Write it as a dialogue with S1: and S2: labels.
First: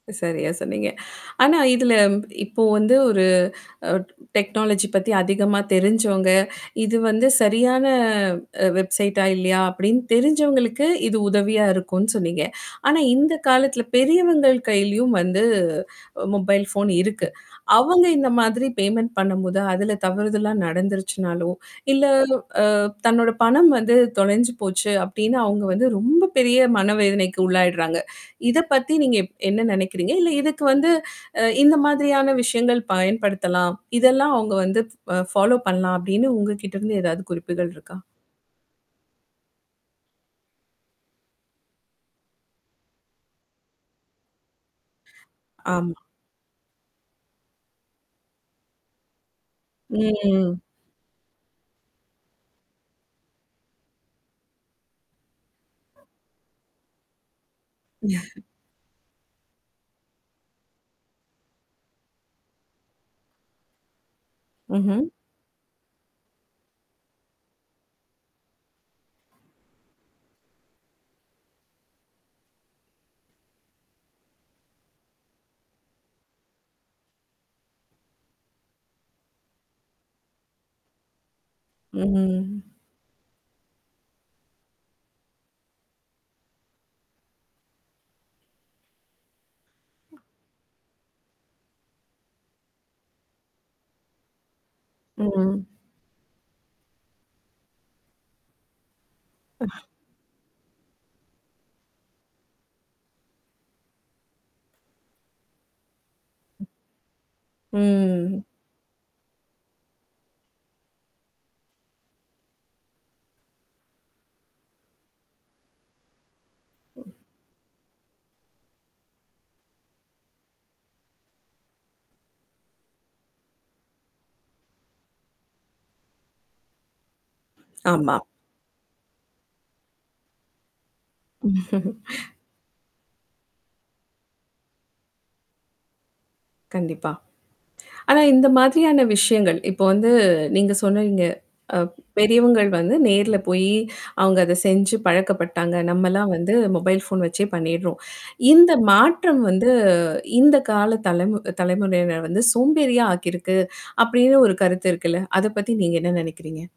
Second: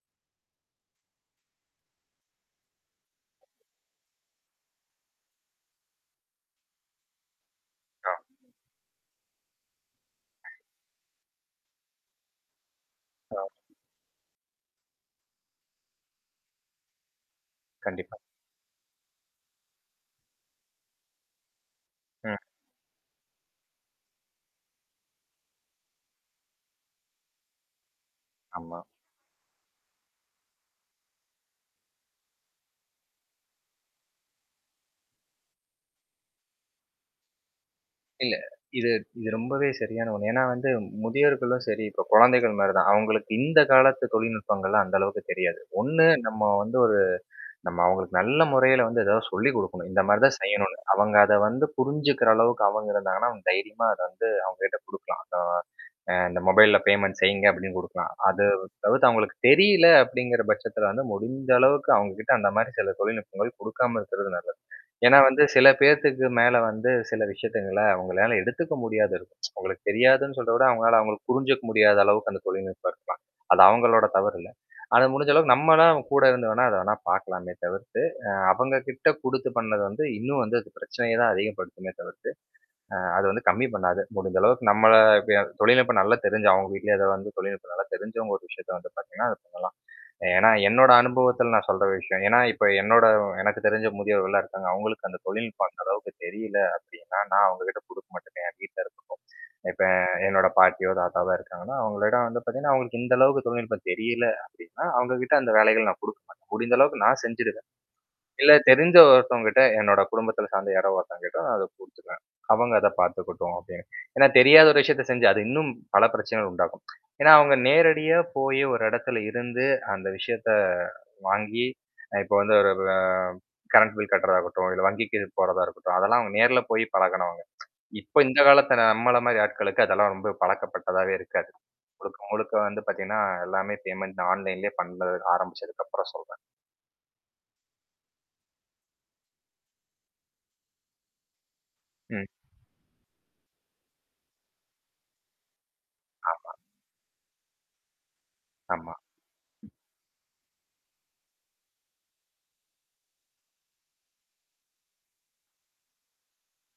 S1: சரியா சொன்னீங்க. ஆனா இதுல இப்போ வந்து ஒரு அ டெக்னாலஜி பத்தி அதிகமா தெரிஞ்சவங்க. இது வந்து சரியான
S2: [unintelligible]
S1: அ வெப்சைட்டா இல்லையா அப்படின்னு தெரிஞ்சவங்களுக்கு இது உதவியா இருக்கும்ன்னு சொன்னீங்க. ஆனா இந்த
S2: ஆ.
S1: காலத்தில பெரியவங்கள் கையிலயும் வந்து மொபைல் ஃபோன் இருக்கு. அவங்க
S2: கண்டிப்பா.
S1: இந்த மாதிரி பேமென்ண்ட் பண்ணும்போது அதுல தவறுதல்லாம் நடந்துருச்சுனாலும், இல்ல
S2: ம்.
S1: அ தன்னோட பணம் வந்து தொலைஞ்சு போச்சு அப்படின்னு அவங்க வந்து ரொம்ப பெரிய மனவேதனைக்கு உள்ளாயடுறாங்க. இத
S2: ஆமா.
S1: பத்தி நீங்க எப் என்ன நினைக்கறீங்க. இல்ல இதுக்கு வந்து அ இந்த மாதிரியான விஷயங்கள் பயன்படுத்தலாம். இதெல்லாம் அவங்க வந்து அ ஃபாலோ பண்ணலாம் அப்டின்னு உங்ககிட்டருந்து ஏதாவது குறிப்புகள் இருக்கா?
S2: இல்ல. இது இது ரொம்பவே சரியான ஒண்ணு. ஏன்னா வந்து முதியர்களும் சரி, இப்ப குழந்தைகள் மாரி தான். அவங்களுக்கு இந்த காலத்து தொழில்நுட்பங்கள்லா அந்த அளவுக்கு தெரியாது.
S1: ஆமா.
S2: ஒண்ணு நம்ம வந்து ஒரு நம்ம அவங்களுக்கு நல்ல முறையில வந்து ஏதாவது சொல்லிக் குடுக்கணும். இந்த மாரி தான்
S1: ம்.
S2: செய்யணும்னு. அவங்க அத வந்து புரிஞ்சுக்கிற அளவுக்கு அவங்களுக்கு ஆனா, தைரியமா அத வந்து அவங்ககிட்ட குடுக்கலாம். அத. அ இந்த மொபைல்ல பேமெண்ட் செய்யுங்க அப்படின்னு குடுக்கலாம். அது தவுத்து அவங்களுக்கு தெரியல அப்படிங்கிற பட்சத்தில வந்து முடிந்த அளவுக்கு அவுங்ககிட்ட அந்த மாரி சில தொழில்நுட்பங்கள் குடுக்காம இருக்கிறது நல்லது.
S1: ம்ஹ்ம்.
S2: ஏன்னா வந்து சில பேர்த்துக்கு மேல வந்து சில விஷயங்கள அவங்களால எடுத்துக்க முடியாத இருக்கும். அவங்களுக்கு தெரியாதுன்னு சொல் விட அவவுங்களால அவங்களுக்கு புரிஞ்சுக்க முடியாத அளவுக்கு அந்த தொழில்நுட்பம் இருக்கலாம். அது அவங்களோட தவறு இல்ல. அது முடிஞ்ச அளவுக்கு நம்மலாம் கூட இருந்து வேணா, அத வேணா பார்கலாமே தவிர்த்து, அ அவங்க கிட்ட குடுத்து பண்ணது வந்து இன்னும் வந்து அது பிரச்சனைய தான் அதிகப்படுமே தவிர்த்து.
S1: ம்ஹம்.
S2: அ அது வந்து கம்மி பண்ணாது. முடிஞ்ச அளவுக்கு நம்மள தொழில்நுட்பம் நல்லா தெரிஞ்சு அவங்க வீட்லயே அத வந்து தொழில்நுட்பம் நல்லா தெரிஞ்சவங்க ஒரு விஷயத்த வந்து பார்த்தீங்கன்னா, அது பண்ணலாம். ஏன்னா என்னோட அனுபவத்தில நான் சொல்ற விஷயம். ஏன்னா இப்ப என்னோட எனக்கு தெரிஞ்ச முதியவர்கள்லாம் இருக்காங்க. அவங்களுக்கு அந்த
S1: ம்.
S2: தொழில்நுட்பம் அந்த அளவுக்கு தெரியல அப்படின்னா, நான் அவங்ககிட்ட குடுக்க மாட்டேன். என் வீட்ல இருக்கட்டும்.
S1: ஹ.
S2: இப்ப என்னோட பாட்டியோ, தாத்தாவா இருக்காங்கன்னா, அவங்களோட வந்து பார்த்தீங்கன்னா, அவங்களுக்கு இந்த அளவுக்கு தொழில்நுட்பம் தெரியல அப்படின்னா, அவங்க கிட்ட அந்த வேலைகள் நான் குடுக்க மாட்டேன். முடிஞ்ச அளவுக்கு நான் செஞ்சுருவேன்.
S1: ம்.
S2: இல்ல தெரிஞ்ச ஒருத்தவங்க கிட்ட என்னோட குடும்பத்தில சார்ந்த யார ஒருத்தவங்க கிட்ட நான் அத குடுத்துக்குவேன். அவங்க அத பார்த்துக்கட்டும் அப்படின்னு. ஏன்னா தெரியாத ஒரு விஷயத்த செஞ்சு அது இன்னும் பல பிரச்சனைகள் உண்டாகும். ஏன்னா, அவங்க நேரடியா போய் ஒரு இடத்துல இருந்து அந்த விஷயத்த வாங்கி இப்போ வந்து ஒரு அ கரண்ட் பில் கட்டு்றதாகட்டும், இல்ல வங்கிக்கு போறதா இருக்கட்டும். அதெல்லாம் அவங்க நேர்ல போய் பழகனவங்க.
S1: ஆமா.
S2: இப்போ இந்த காலத்த நம்மள மாரி ஆட்களுக்கு அதெல்லாம் ரொம்ப பழக்கப்பட்டதாவே இருக்காது. முழுக்க முழுக்க வந்து பார்த்தீங்கன்னா எல்லாமே பேமெண்ட் ஆன்லைன்லேயே பண்ண ஆரம்பிச்சதுக்கப்புறம் சொல்றேன்.
S1: கண்டிப்பா. ஆனா இந்த மாதிரியான விஷயங்கள். இப்போ வந்து நீங்க சொன்னீங்க. அ
S2: ம்.
S1: பெரியவங்கள் வந்து நேர்ல போயி அவங்க அத செஞ்சு பழக்கப்பட்டாங்க. நம்மலாம்
S2: ஆமா.
S1: வந்து மொபைல் ஃபோன் வச்சே பண்ணிடுறோம். இந்த
S2: ஆமா.
S1: மாற்றம் வந்து இந்த கால தலைமு தலைமுறையினர் வந்து சோம்பேறியா ஆக்கியிருக்கு. அப்படின்னு ஒரு கருத்து இருக்குல்ல. அத பத்தி நீங்க என்ன நினைக்கிறீங்க?